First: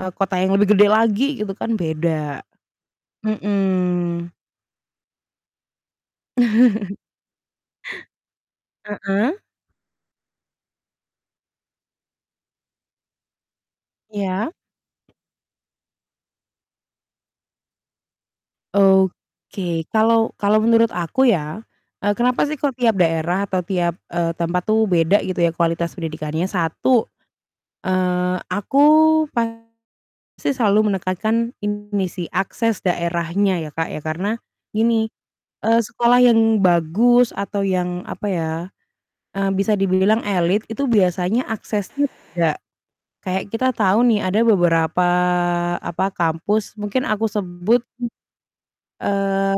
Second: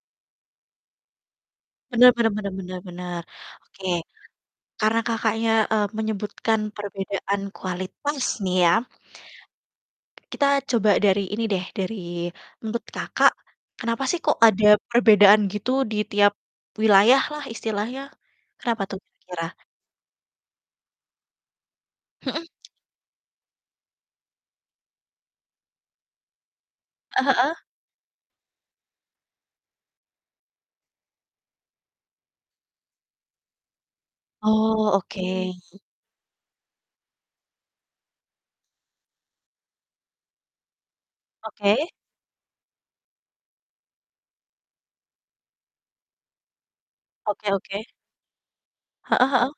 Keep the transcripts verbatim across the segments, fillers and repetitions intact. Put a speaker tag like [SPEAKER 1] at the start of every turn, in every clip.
[SPEAKER 1] Eee, kota yang lebih gede lagi gitu kan
[SPEAKER 2] Benar benar
[SPEAKER 1] beda.
[SPEAKER 2] benar benar benar. Oke,
[SPEAKER 1] Mhm.
[SPEAKER 2] karena Kakaknya, eee, menyebutkan perbedaan kualitas nih ya.
[SPEAKER 1] Heeh.
[SPEAKER 2] Kita coba dari ini deh, dari menurut Kakak kenapa sih kok
[SPEAKER 1] Ya.
[SPEAKER 2] ada perbedaan gitu di tiap wilayahlah istilahnya, kenapa tuh kira?
[SPEAKER 1] Oke, kalau kalau menurut aku ya, eee,
[SPEAKER 2] Mhm.
[SPEAKER 1] kenapa sih kok tiap daerah atau tiap, eee, tempat tuh beda gitu ya kualitas pendidikannya? satu,
[SPEAKER 2] Eee, heeh.
[SPEAKER 1] eee, aku pasti selalu menekankan ini sih akses daerahnya ya, Kak, ya karena
[SPEAKER 2] Oh,
[SPEAKER 1] gini,
[SPEAKER 2] oke.
[SPEAKER 1] eee, sekolah yang bagus atau yang apa ya, eee, bisa dibilang elite itu biasanya
[SPEAKER 2] Oke.
[SPEAKER 1] aksesnya beda. Kayak kita tahu nih ada beberapa apa, kampus mungkin aku
[SPEAKER 2] Oke
[SPEAKER 1] sebut
[SPEAKER 2] oke.
[SPEAKER 1] m
[SPEAKER 2] Heeh heeh.
[SPEAKER 1] eee,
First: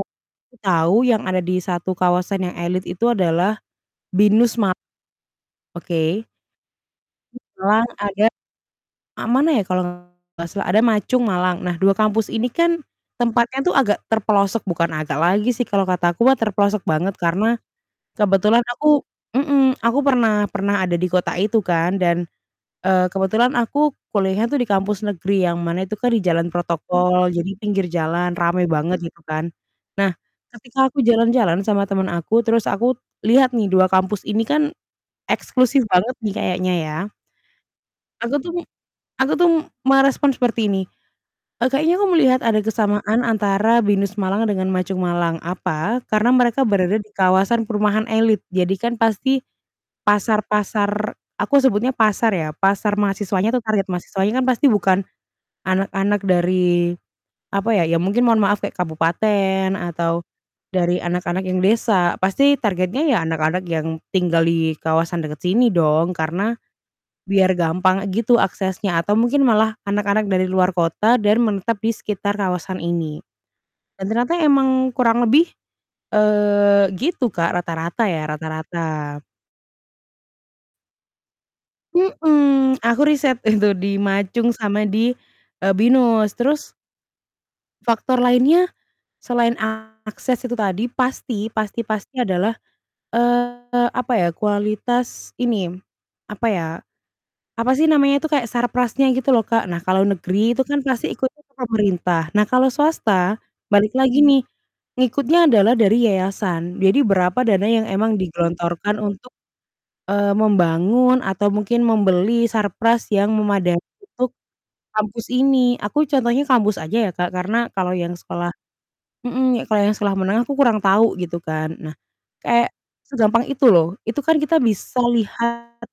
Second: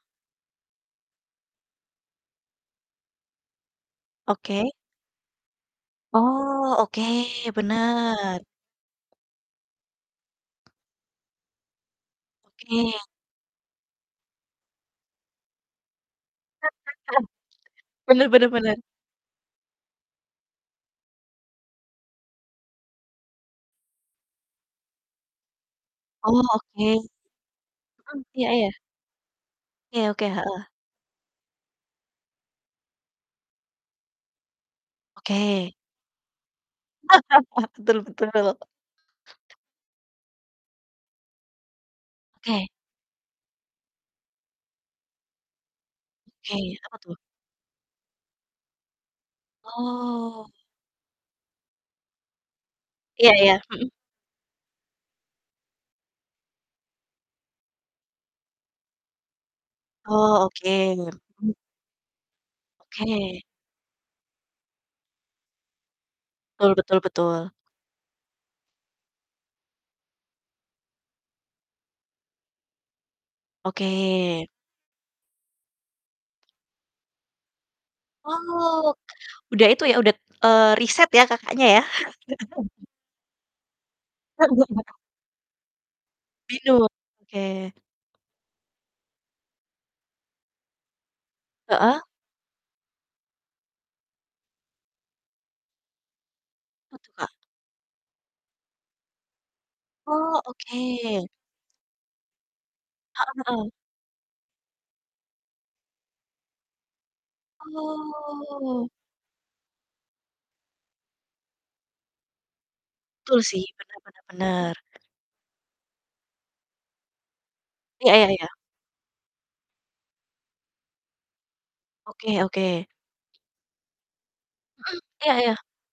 [SPEAKER 1] aku tahu yang ada di satu kawasan yang elite itu adalah Binus Ma
[SPEAKER 2] Oke.
[SPEAKER 1] Oke.
[SPEAKER 2] Oh, oke
[SPEAKER 1] M Malang ada
[SPEAKER 2] bener.
[SPEAKER 1] a mana ya kalau enggak salah ada Ma Chung Malang. Nah, dua kampus ini kan
[SPEAKER 2] Oke.
[SPEAKER 1] tempatnya tuh agak terpelosok, bukan agak lagi sih kalau kata aku mah terpelosok banget karena
[SPEAKER 2] Bener bener
[SPEAKER 1] kebetulan
[SPEAKER 2] bener.
[SPEAKER 1] aku mhm, aku pernah pernah ada di kota itu kan dan, eee, kebetulan aku kuliahnya tuh di kampus negeri yang mana itu kan di
[SPEAKER 2] Oh,
[SPEAKER 1] jalan
[SPEAKER 2] oke.
[SPEAKER 1] protokol, jadi pinggir
[SPEAKER 2] Mhm,
[SPEAKER 1] jalan
[SPEAKER 2] iya
[SPEAKER 1] rame
[SPEAKER 2] iya.
[SPEAKER 1] banget gitu kan.
[SPEAKER 2] Iya,
[SPEAKER 1] Nah,
[SPEAKER 2] oke. Heeh.
[SPEAKER 1] ketika aku jalan-jalan sama temen aku terus aku lihat nih dua kampus ini kan
[SPEAKER 2] Oke.
[SPEAKER 1] eksklusif banget nih kayaknya ya.
[SPEAKER 2] Betul
[SPEAKER 1] Aku tuh
[SPEAKER 2] betul.
[SPEAKER 1] m aku tuh merespon seperti ini, eee, kayaknya aku melihat ada
[SPEAKER 2] Oke.
[SPEAKER 1] kesamaan antara Binus Malang dengan Ma Chung Malang. Apa? Karena
[SPEAKER 2] Oke,
[SPEAKER 1] mereka berada
[SPEAKER 2] apa
[SPEAKER 1] di
[SPEAKER 2] tuh?
[SPEAKER 1] kawasan perumahan elite. Jadi kan pasti
[SPEAKER 2] Oh.
[SPEAKER 1] pasar-pasar aku sebutnya pasar ya, pasar
[SPEAKER 2] Iya
[SPEAKER 1] mahasiswanya
[SPEAKER 2] iya.
[SPEAKER 1] atau target
[SPEAKER 2] Mhm.
[SPEAKER 1] mahasiswanya kan pasti bukan anak-anak dari apa ya, ya mungkin mohon maaf kayak kabupaten atau
[SPEAKER 2] Oh, oke.
[SPEAKER 1] dari anak-anak
[SPEAKER 2] Mmm.
[SPEAKER 1] yang desa. Pasti targetnya ya
[SPEAKER 2] Oke.
[SPEAKER 1] anak-anak yang tinggal di kawasan dekat sini dong karena
[SPEAKER 2] Betul betul betul.
[SPEAKER 1] biar gampang gitu aksesnya atau mungkin malah anak-anak dari luar kota dan menetap di sekitar kawasan ini.
[SPEAKER 2] Oke.
[SPEAKER 1] Dan ternyata emang kurang lebih, eee, gitu Kak, rata-rata ya,
[SPEAKER 2] Oh,
[SPEAKER 1] rata-rata.
[SPEAKER 2] udah itu ya udet eee, riset ya Kakaknya ya.
[SPEAKER 1] Mhm. Aku riset itu di Ma Chung sama di, eee, Binus. Terus
[SPEAKER 2] Binus. Oke.
[SPEAKER 1] faktor lainnya selain akses itu tadi pasti pasti
[SPEAKER 2] Heeh.
[SPEAKER 1] pasti adalah, eee, apa ya, kualitas ini, apa ya,
[SPEAKER 2] Apa tuh, Kak?
[SPEAKER 1] apa sih namanya itu kayak sarprasnya gitu loh, Kak. Nah, kalau
[SPEAKER 2] Oh,
[SPEAKER 1] negeri itu kan pasti
[SPEAKER 2] oke.
[SPEAKER 1] ikutnya ke pemerintah. Nah, kalau
[SPEAKER 2] Heeh
[SPEAKER 1] swasta
[SPEAKER 2] heeh.
[SPEAKER 1] balik lagi nih ngikutnya adalah dari yayasan. Jadi berapa dana yang emang
[SPEAKER 2] Oh.
[SPEAKER 1] digelontorkan untuk, eee, membangun atau mungkin membeli sarpras yang
[SPEAKER 2] Betul sih.
[SPEAKER 1] memadai
[SPEAKER 2] Bener bener
[SPEAKER 1] untuk
[SPEAKER 2] bener.
[SPEAKER 1] kampus ini. Aku contohnya kampus aja ya, Kak, karena kalau
[SPEAKER 2] Iya
[SPEAKER 1] yang
[SPEAKER 2] iya iya.
[SPEAKER 1] sekolah mhm, kalau yang sekolah menengah aku kurang tahu gitu kan. Nah,
[SPEAKER 2] Oke
[SPEAKER 1] kayak
[SPEAKER 2] oke.
[SPEAKER 1] segampang itu loh. Itu kan kita
[SPEAKER 2] Mhm.
[SPEAKER 1] bisa
[SPEAKER 2] Iya iya.
[SPEAKER 1] lihat